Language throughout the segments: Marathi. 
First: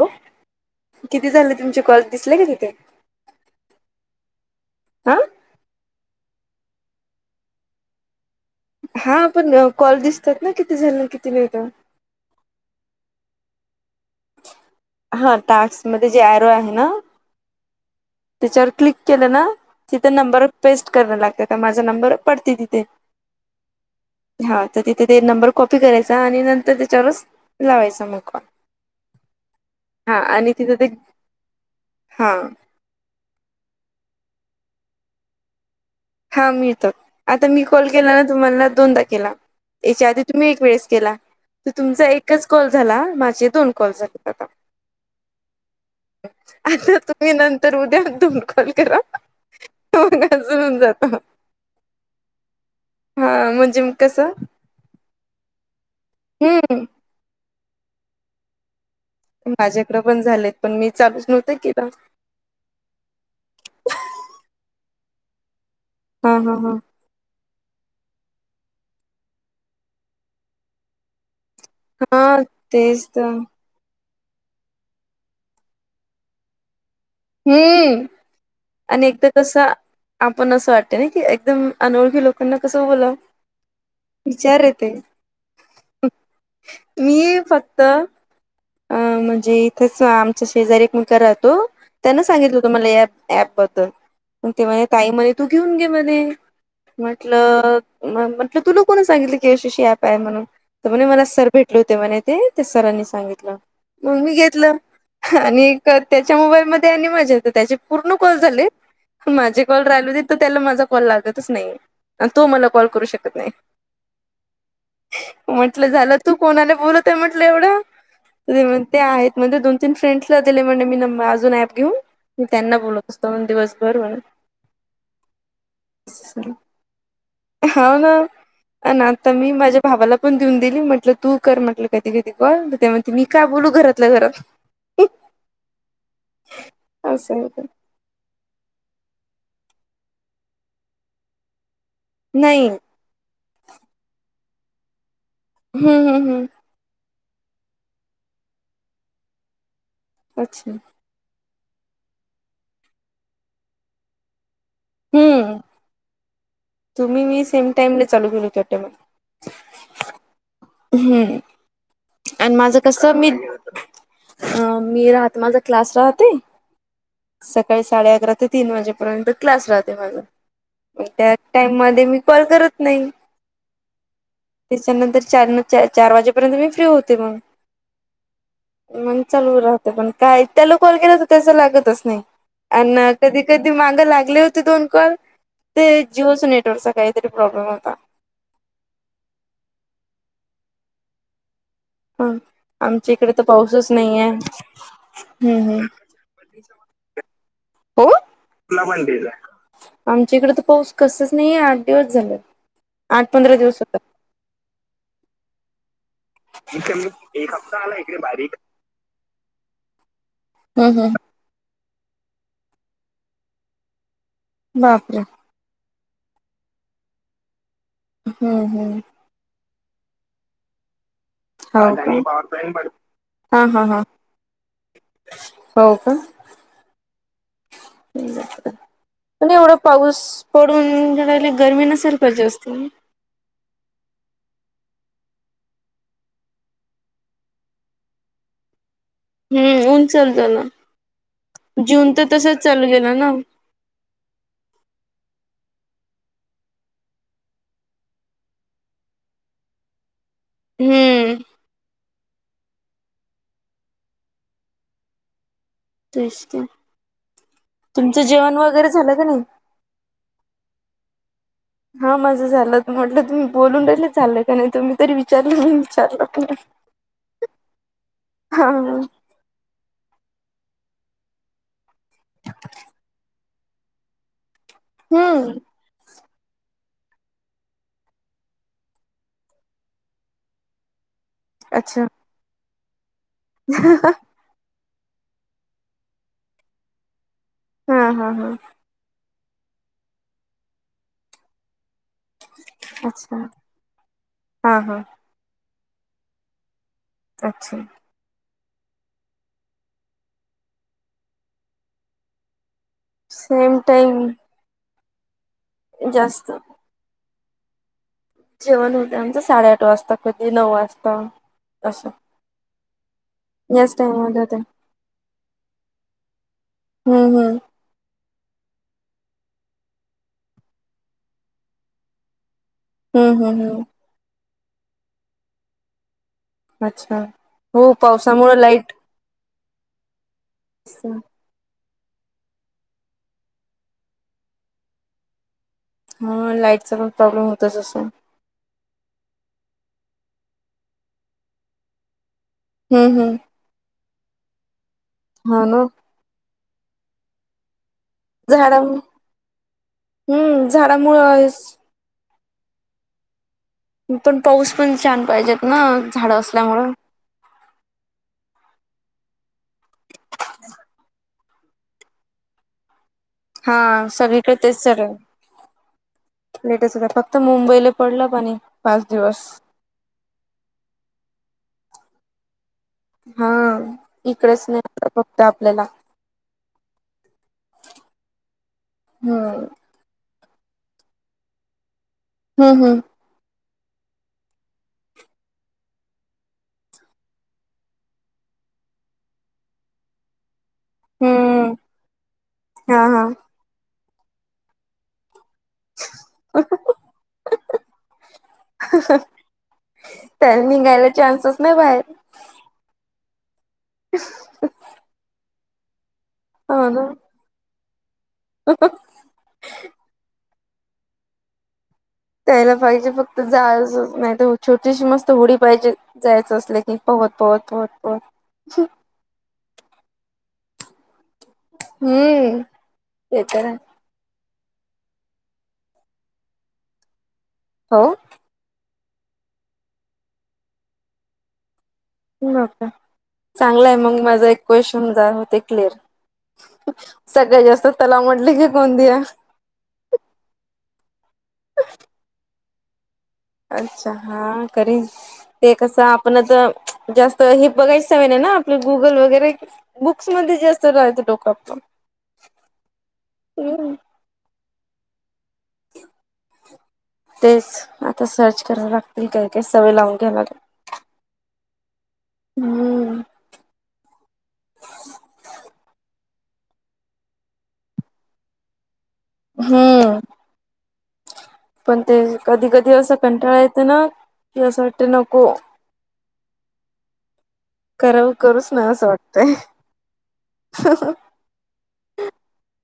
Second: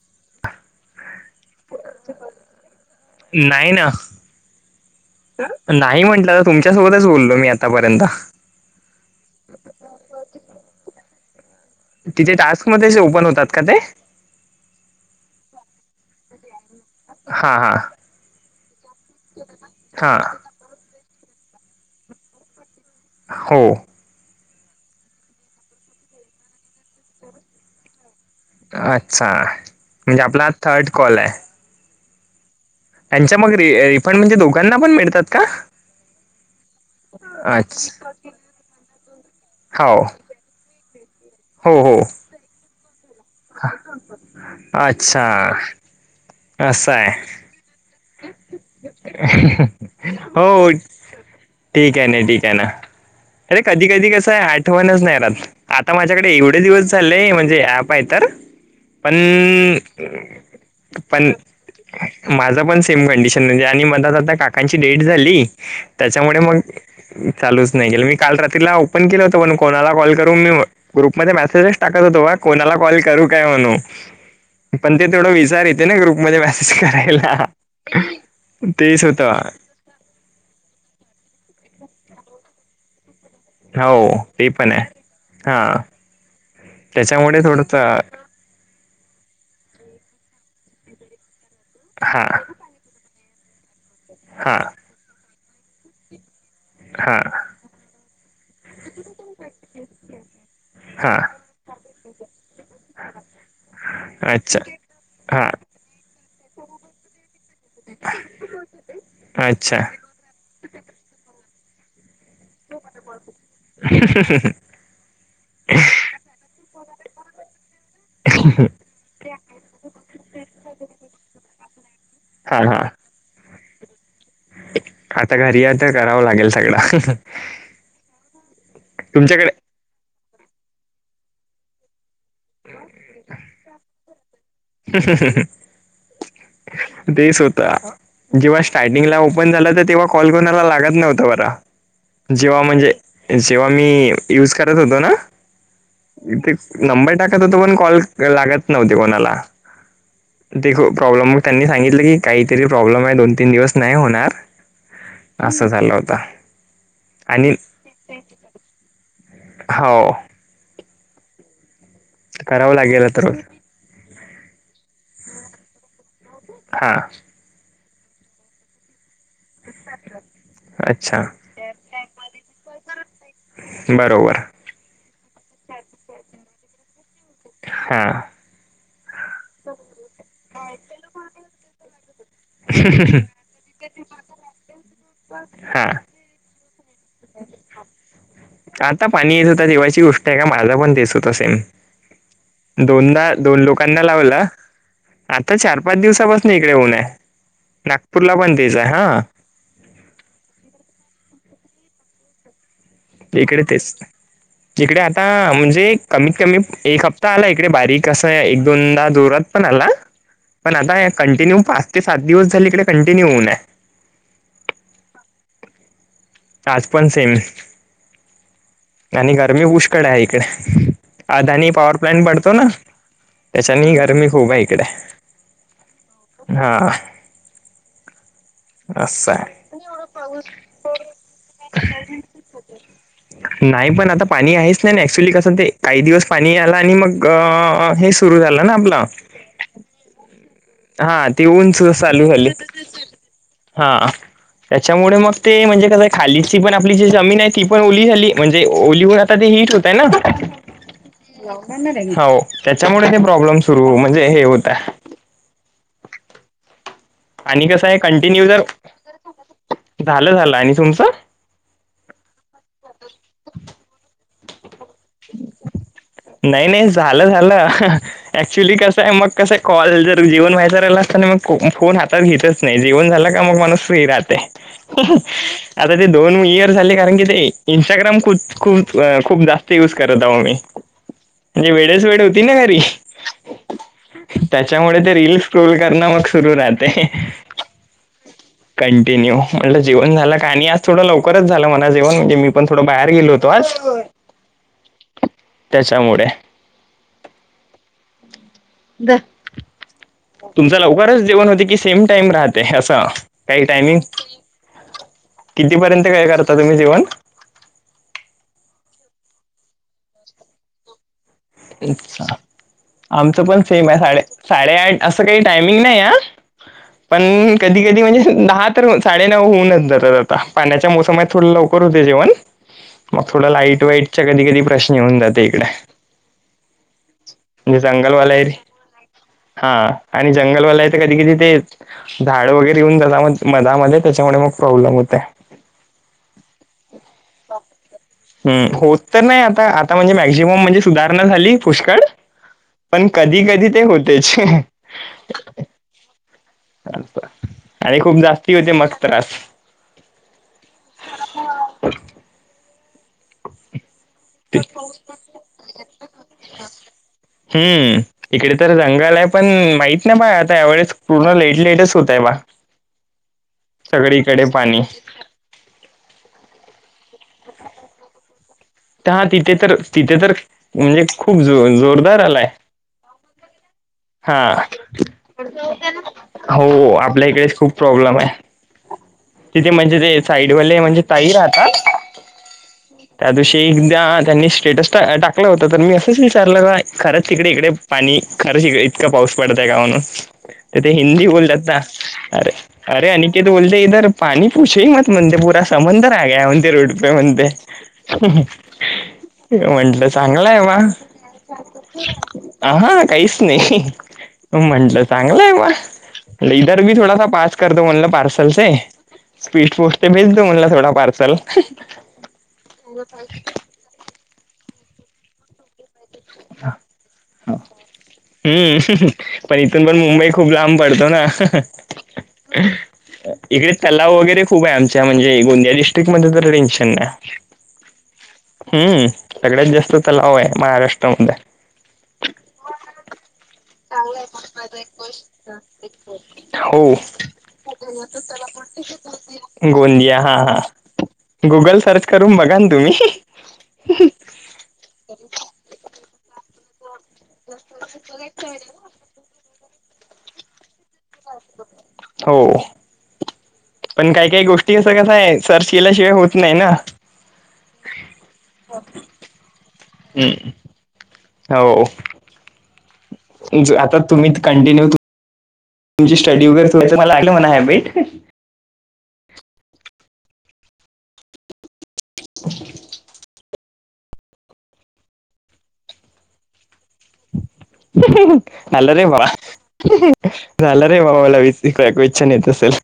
हॅलो किती झाले तुमचे कॉल दिसले का तिथे? नाही ना, हा नाही म्हटलं तुमच्यासोबतच बोललो मी आतापर्यंत हा पण कॉल दिसतात ना किती झालं किती नाही ते? तिथे टास्क मध्ये ओपन होतात का ते? हा टाक्स मध्ये जे अरओ आहे ना हा हा. त्याच्यावर क्लिक केलं ना तिथे हां नंबर पेस्ट कराय लागत का माझा नंबर पडते तिथे. हो हा तर तिथे ते नंबर कॉपी करायचा आणि नंतर त्याच्यावरच लावायचा मग कॉल. अच्छा! हा म्हणजे आपला आणि तिथं ते थर्ड कॉल आहे. हा त्यांच्या मग रिफंड म्हणजे दोघांना पण मिळतात का? हा मिळत आता मी कॉल अच्छा केला ना तुम्हाला दोनदा केला हो त्याच्या आधी तुम्ही एक वेळेस केला तर हो हो तुमचा एकच कॉल झाला. माझी दोन कॉल झालेत आता. अच्छा असं आता आहे तुम्ही नंतर उद्यांत कॉल करा हो मगजून जात. ठीक आहे ना ठीक आहे ना. हा अरे! म्हणजे कधी मग कधी कसं आहे आठवणच नाही रात आता माझ्याकडे एवढे हम्म दिवस झाचालेय म्हणजे अ आहे तर पण माझ्याकडें पण झालेत पण मी चालूच नव्हतं केलं. माझं पण सेम कंडिशन म्हणजे आणि म आता मध्ये काकांची डेट झाली हा त्यांच्यामुळे हा मग हा चालूच नाही केल मी काल रात्रीला ओपन केलं होत पण कोणाला कॉल करू मी ग्रुपमध्ये मेसेज टाकत होतो बा हा कोणाला कॉल तेच तर करू काय म्हणू पण ते थोडं विचार येते ना ग्रुपमध्येध्ये मेसेज करायला. हम्म तेच आणि एकदा होतं कसं, आपण असं वाटते ना की एकदम अनोळखी लोकांना कसं बोलावं. हो ते पण आहे हा. त्याच्यामुळे मी थोडस फक्त अ म्हणजे इथंच आमच्या शेजारी एकमेका राहतो त्यांना हां सांगितलं होतो मला या ऍप बद्दलग हां ते म्ह ताई मध्ये तू घेऊन घे मध्ये हां म्हटलं म्हटलं तुला कोणा सांगितलं की यशशी ऍप आहे म्हणून तर म्हणे हां मला सर भेट ल तेव्हा ते ते सरांनी सांगितलं मग मी अच्छा घेतलं हां आणि त्यांच्या मोबाईलमध्ये आणि [inaudible] पूर्ण कॉल झाले माझे अच्छा कॉल राहिल होते तर त्याला माझा कॉल लागतच नाही तो मला कॉल करू शकत नाही ह ह ह ह म्हंटलं झालं तू कोणाला बोलत आहे म्हटलं एवढं ते आहेत म्हणजे दोन तीन फ्रेंड्सला दिले म्हणे मी अजून घेऊन मी हां त्यांना हां बोलत असतो दिवसभर म्हण आता घरी या तर करावं लागेल सगळं हाव ना. आणि आता मी तुमच्याकडे माझ्या भावाला पण देऊन दिली म्हटलं तू कर म्हटलं कधी कधी कॉल ते म्हणते मी काय बोलू घरातलं घरात असं देस आहे ते. होता जेव्हा स्टार्टिंगला ओपन झालं तर तेव्हा कॉल कोणाला लागत नव्हत बरा जेव्हा नाही म्हणजे जेव्हा मी युज करत होतो ना हम्म हम्म हम्म इथे नंबर टाकात तो पण कॉल लागत नव्हते कोणाला अच्छा ते प्रॉब्लेम मग त्यांनी सांगितलं की काहीतरी प्रॉब्लेम आहे दोन तीन दिवस नाही होणार हम्म असं झालं होता तुम्ही मी आणि सेम टाईम [inaudible] खाव हम्म आणि करावं माझं लागेल कसं तर मी अ मी राहत माझा क्लास राहते हा सकाळी साडे अकरा ते तीन वाजेपर्यंत क्लास राहते माझा अच्छा त्या टाईम मध्ये मी कॉल करत नाही बरोबर त्याच्यानंतर चार चार वाजेपर्यंत मी फ्री होत हा मग चालू राहते पण काय त्याला कॉल केला तर त्याचं लागतच नाही अ कधी कधी मागं लागले होते दोन कॉल हा ते जिओच नेटवर्कचा काहीतरी प्रॉब्लेम होता आता पाणी येत होतं तेव्हाची गोष्ट आहे का माझा पण देत होता सेम हा आमच्या इकडे दोनदा तर दोन पाऊसच लोकांना नाहीये लावला आता हम्म चार हम् पाच दिवसापासून इकडे ऊन आहे हो नागपूरला तेच तुला आहे पण [inaudible] हा आमच्या इकडे तर पाऊस कसच नाहीये आठ दिवस झालं इकडे तेच इकडे आता म्हणजे कमीत कमी एक हप्ता आला इकडे बारीक अस एक दोनदा जोरात पण आला पण हम्म आता हम्म कंटिन्यू पाच ते सात दिवस झाली इडे कंटिन्यू होऊन आहे बापर आज पण सेम हम् हम आणि गरमी पुष्कळ आहे इकडे अदानी हो पॉवर प्लांट पडतो ना का. हा हा त्याच्यानी हा गरमी खूप आहे इकडे हो का हा असं पण आहे एवढ पाऊस पडून घयला गरमी नसेल काझ्या वस्ती नाही पण आता पाणी आहेच नाही ना ऍक्च्युली कसं ते काही दिवस पाणी आला आणि मग हे सुरू झालं ना आपला. हम् ऊन [inaudible] हा ती ऊनच जून तर चालू झाली तसच चालू गेला ना हा. त्यांच्यामुळे मग ते म्हणजे कसंय खालीची पण आपली जी जमीन आहे ती पण ओली झाली म्हणजे ओलीवर. ते हीट होतंय ना हम्म हो त्यांच्यामुळे ते प्रॉब्लेम सुरू म्हणजे हे होत [inaudible] आणि कसं आहे तुमचं कंटिन्यू जेवण जर, वगैरे झालं का नाही झालं झालं आणि तुमचं? हा माझं झालं म्हटलं तुम्ही बोलून राले चाललंय का नाही तुम्ही तरी विचारलं मी विचारलं पण नाही नाही झालं झालं हा ऍक्च्युली कसं आहे मग कस कॉल जर जेवन व्हायचा राहिलं असताना मग फोन हातात घेतच नाही जेवण झाला का मग माणूस फ्री राहत. ते. हम्म. आता ते दोन इयर झाले कारण की ते इंस्टाग्राम खूप खूप खूप दा. यज करत आहो मी म्हणजे वेळेच वेळ होती ना घरी. ह हा हा. त्याच्यामुळे ते रीलस ट्रोल करणं मग सुरू राहते. हा हा. कंटिन्यू म्हटलं जेवन झाला का आणि आज थोडं लव त झालं मला जेवण म्हणजे मी पण थोडं बाहेर गेलो अच्छा होतो आज. हा हा त्याच्यामुळे. अच्छा. तुमच लवकरच जेवण होते की सेम टाइम राहते अस? Same time. कितीपर्यंत काय करता तुम्ही जेवण? जेवण होते आमचं साडेआठ वाजता कधी नऊ वाजता. असं अच्छा आमचं पण सेम याच आहे टाइम साडे मध्ये होते साडेआठ असं काही टायमिंग नाही ह. हम्म पण हम्म कधी धी म्हणजे दहा तर साडे नऊ होऊनच जातात आता पाण्याच्या मोसमात थोड लवकर होते जेवण. मग हम्म थोडं हम्म लाईट हम्म वाईटच्या कधी कधी प्रश्न येऊन जाते इकडे. अच्छा. म्हणजे हो जंगलवाला पावसामुळ एरिया लाईट हा आणि जंगलवाला आहे तर कधी कधी ते झााड वगैरे येऊन जात म मधामध्ये त्याच्यामुळे मग प्रॉब्लेम होते. ह लाईटचा पण प्रॉब्लेम होतचसं. हम होत तर नाही आता आता म्हणजे मॅक्झिमम म्हणजे सुधारणा झाली पुष्कळ. पण हम्म हम्म कधी कधी ते होतेच. हा ना. आणि खूप जास्त झाडामुळे हम्म झाडामुळें आहे अ. पण पाऊस पण छान पाहिजेत ना झाडं असल्यामुळ. हम्म. इकडे तर रंगल आहे पण माहित नाही बा आता यावेळेस पूर्ण लेट लेटच होतय बा. हा सगळीकडे तेच चालू आहे. लेटेस्ट होता फक्त मुंबईला पडला पणी. हा तिथे तर तिथे तर म्हणजे खूप जो जोरदार आलाय. हा. हा इकडेच नाही फक्त आपल्याला हो आपल्या इकडेच खूप प्रॉब्लेम आहे. हम्म तिथे म्हणजे ते साईडवाले म्हणजे ताई राहतात? हम्म हम्म त्या दिवशी एकदा त्यांनी स्टेटस टा टाकलं होतं तर मी असंच विचारलं का खरंच तिकडे इकडे आणि खरं श इतक पाऊस पडतय का हणून तर ते हिंदी बोलतात हम्म ना अरे हा अरे हा अनिकेत बोलते इधर पाणी प पुछे मत म्हणते पूरा समंदर आग म्हणते रोड पे म्हणते. म्हंटलं चांगलंय त्याला बा. निघायला चान्सच नाही बाहेर. ह हा काहीच नाही. त [inaudible] म्हटलं चांगलं आहे बा इदर हो बी ना थोडासा पाच करतो म्हणलं पार्सलचे स्पीट पोस्ट भेल तो म्हणला थोडा पार्सल त्यायला पाहिजे फक्त जा नाही छोटीशी मस्त होडी पाहिजे. जायचं असलं की पहत पहत पहत पहत हम्म पण इथून पण मुंबई खूप लांब पडतो ना हम्म ते तर आहे इकडे व वगैरे खूप आहे आमच्या म्हणे गोंदियाडस्ट्रिक्ट ममध्ये तर टेनशन आहे. हा हम्म सगळ्याच जास्त तलाव आहे महाराष्ट्रामध्ये ह का चांगलाय मग माझा एक क्वेशन जा होते क्लिअर हो सगळ जास्त तलामटली की कोणती आहे. गोंदिया हा हा गुगल सर्च करून बघा ना तुम्ही, अच्छा हा करे ते कसं आपणच जास्त हे बघायचं सवय नाही ना आपले गुगल वगैरे बुक्समध्येध्ये जास्त राहच डोक आपण हो हम् पण काही काही गोष्टी असं कस आहे सर्च केल्याशिवाय हो- तेच आता सर्च कराव लागतील काय काय सवय लावून घ्याय हम्म. लाग हो हम्म आता तुम्ही कंटिन्यू तुमची स्टडी वगैरेयच मला म्हणा ह बेट हम्म पण ते कधी कधी असं कंटाळा येतं ना की असं वाटते नको करावं करूच ना नलरे असं म वाटतंय नलर मवा लवी [inaudible] तिकयकच्छाान येत असेल [inaudible]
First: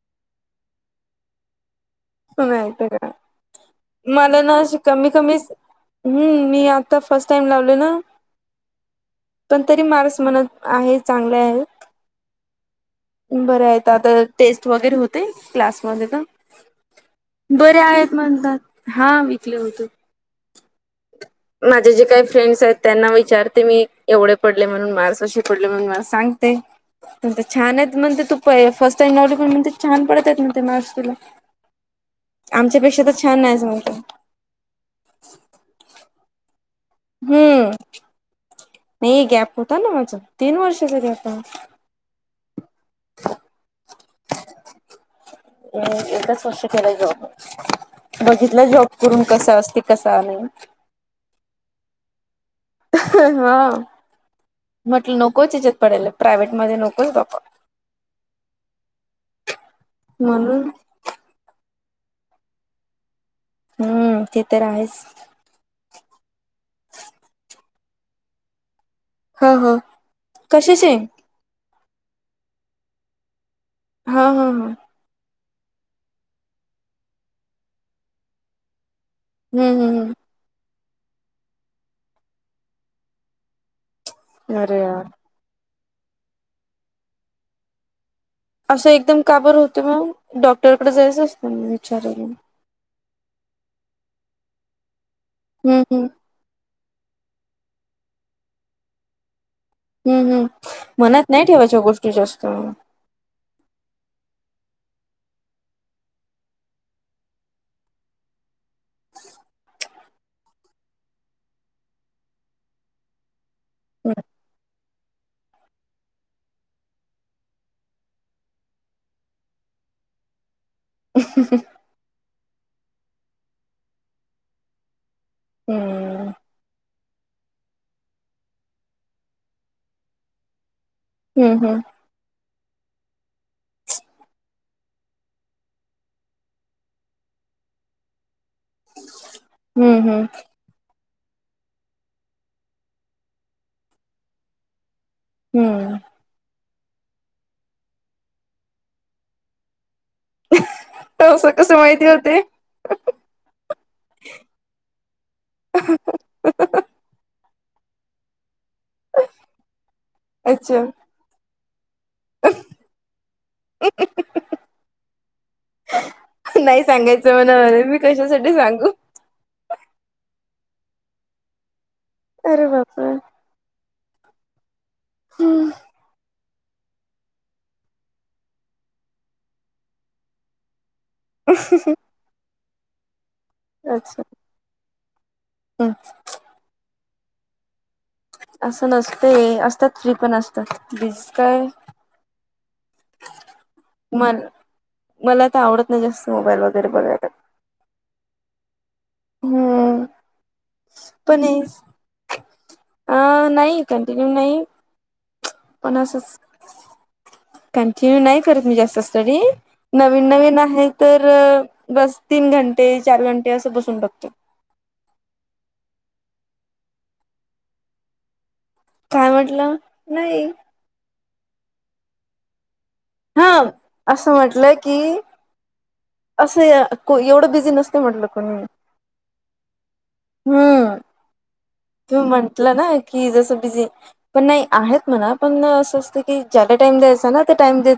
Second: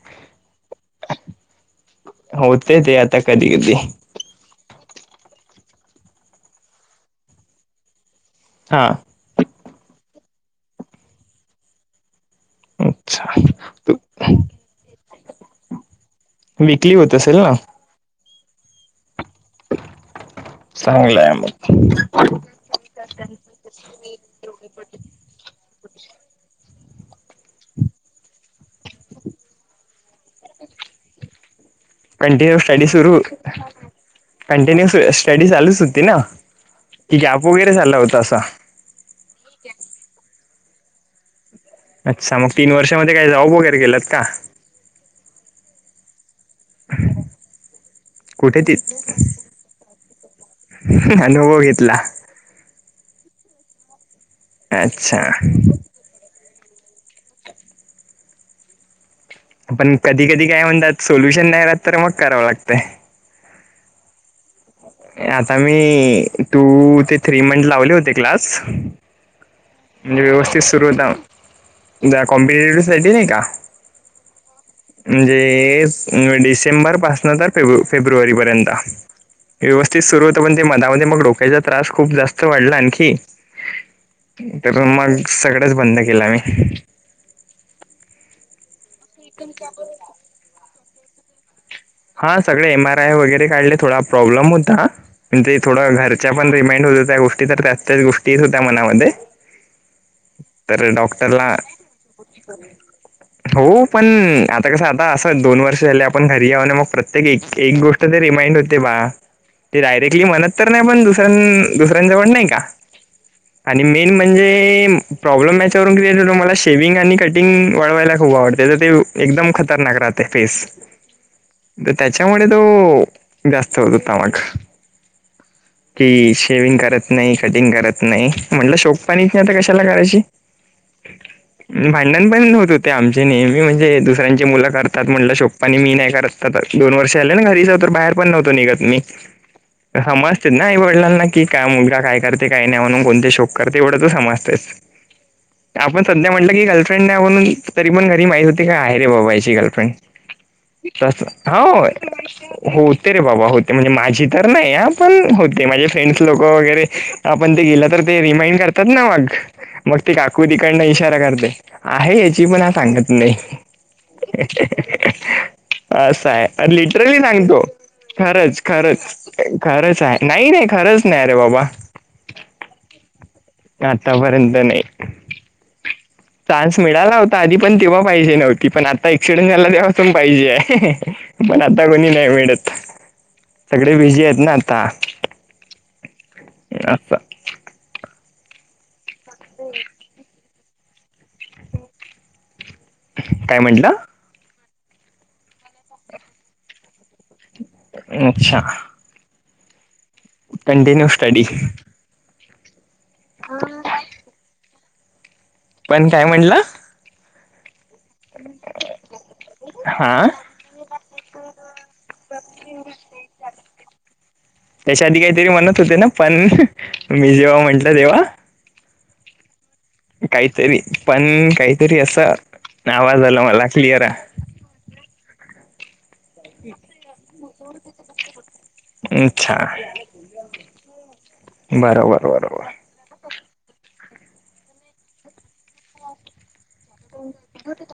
हो नाही तेय तर ते का आता कधी कध मला ना अ कमी कमी ह्म मी आता फर्स्ट टाईम लावल ना हां पण तरी माणूस मनात आहे चांगले आहेत, अच्छा बरं आहे तू आता टेस्ट वगैरे होते क्लासमध्ये तर वीकली होत असेल. ना बरे आहेत म्हणतात हा विकले होते. चांगलंय मग माझे जे काही फ्रेंड्स आहेत, त्यांना विचारते मी एवढे पडले म्हणून माणस असे पडले म्हणून मला सांगते. ते छान आहेत म्हणते ते तू प फर्स्ट टाईम नवली पण म्हण ते छान पडत आहेत म्हण ते मार्स तुला कंटिन्यू स्टडी आमच्यापेक्षा सुरू तर छान नाहीच म्हणते कंटिन्यू स्टडी चालूच होती ना की गॅप वगैरे झाला हम्म होता असा नाही गॅप होता ना माझा तीन वर्षाचा गॅप आहे अच्छा मग तीन वर्षामध्ये काही जॉब वगैरे गेलंत का आणि एक [inaudible] कस केलं जॉब कुठे बघितलं ती जॉब करून कसा असते कसा नाही. अनुभव घेतला हा म्हटलं अच्छा नकोच इच्यात पडेल प्रायव्हेट मध्ये नकोच बा्पा पण कधी कधी काय म्हणून म्हणतात सोल्युशन नाही राहत तर मग करावं लागतं हम्म ति तर आहेच आता मी टू ते थ्री मंथ लावले होते क्लास हा हा म्हणजे व्यवस्थित सुरू कशाचे होता कॉम्पिटेटिव्ह साठी नाही का? हा हा हा म्हणजे डिसेंबर पासन तर फेब फेब्रुवारीपर्यंत हम्म व्यवस्थित सुरू हम्म होत पण ते मधमध्ये मग डोक्याचा त्रास खूप जास्त वाढला आणखी अरे तर यार. मग सगळच बंद केलं असं एकदम काबर होत मग डॉक्टरकडे जायचं असतं म विचार हा सगळे एम आर आय वगैरे काढले थोडा प्रॉब्लेम होता म्हणज ते हम्म थोडं हम्म घर पण रिमाइंड होत हो त्या गोष्टी तर त्यात त्याच गोष्टी होत्या मनामध्ये हम्म हम् तर मनात नाही डॉक्टरला ठेवायच्या गोष्टी जास्त हो पण आता कसं आता असं दोन वर्ष झाले आपण घरी याऊ ना मग प्रत्येक एक गोष्ट ते रिमाइंड होते बा ते डायरेक्टली म्हणत तर नाही पण दुसऱ्यां दुसऱ्यांजवळ नाही का आणि मेन म्हणजे प्रॉब्लेम याच्यावरून क्रिएटतो मला शेवि्हंग आणि कटिंग वाढवायला खूप आवडते तर ते एकदम खतरनाक राहते तेतीस [inaudible] तर त्याच्यामुळे तो जास्त होत होता मग हम्म कि शेविंग करत नाही कटिंग करत नाही म्हटलं शोक पाणीच नाही आता कशाला करायची हम्म भय अण पण होत होते आमचे नेहमी म्हणजे दुसऱ्यांची मुलं करतात म्हटलं शोकपाणी मी नाही करत आता दोन वर्ष आले ना घरीच तर बाहेर पण नव्हतो निघत मी हम्म हम्म सजते नाही वडलांना की काय मुलगा काय करते काही नाही म्हणून कोणते शोक करते एवढं तर समजते हम्म. आपण सध्या म्हटलं की गर्लफ्रेंड नाही म्हणून तरी पण घरी माहित होती की आहे रे बाबा याची गर्लफ्रेंड तस असं हो कसं माहिती होते होते रे बाबा होते म्हणजे माझी तर नाही ह पण होते माझे फ्रेंड्स लोक वगैरे आपण ते गेलं तर ते रिमाइंड करतात ना मग मग ते काकू तिकडन अच्छा इशारा करते आहे याची पण ह सांगत नाही असं आहे नाही लिटरली सांगायचं सांगतो म्हणाले मी कशासाठी खरंच सांगू. खरंच खरंच आहे नाही नाही खरंच नाही अरे बाबा अर बाबा आतापर्यंत नाही हम्म चानस मिळाला होता आधी पण तेव्हा पाहिजे नव्हती पण आता एक्सिडेंट झाला तेव्हाास पाहिजे पण आता कोणी नाही मिळत सगळे बिजी येत ना आताता हम् असच्छा असं नसते असतात फ्री पण असतात बिस काय काय म्हटलं म मला तर आवडत नाही जास्त मोबाईल वगैरे बघायला अच्छा हम्म कंटिन्यू पण स्टडी. हे अ नाही, कंटिन्यू नाही पण काय म्हणलं? कंटिन्यू नाही करत, मी जास्त स्टडी नवीन हा नवीन आहे तर, बस तीन घंटे, चार घंटे, असं बसून बघतो त्याच्या आधी काहीतरी म्हणत होते ना पण मी जेव्हा म्हटलं तेव्हा काय म्हटलं नाही काहीतरी पण काहीतरी असं आवाज आला हा मला क्लिअर असं म्हटलं की असं एवढं बिझी नसते म्हटलं कोणी [unintelligible] हम्म. तू बरोबर बरोबर म्हंटलं ना, की जसं बिझी, पण नाही आहेत म्हणा, पण असं असतं की, ज्याला टाइम द्यायचा ना, ते टाइम दे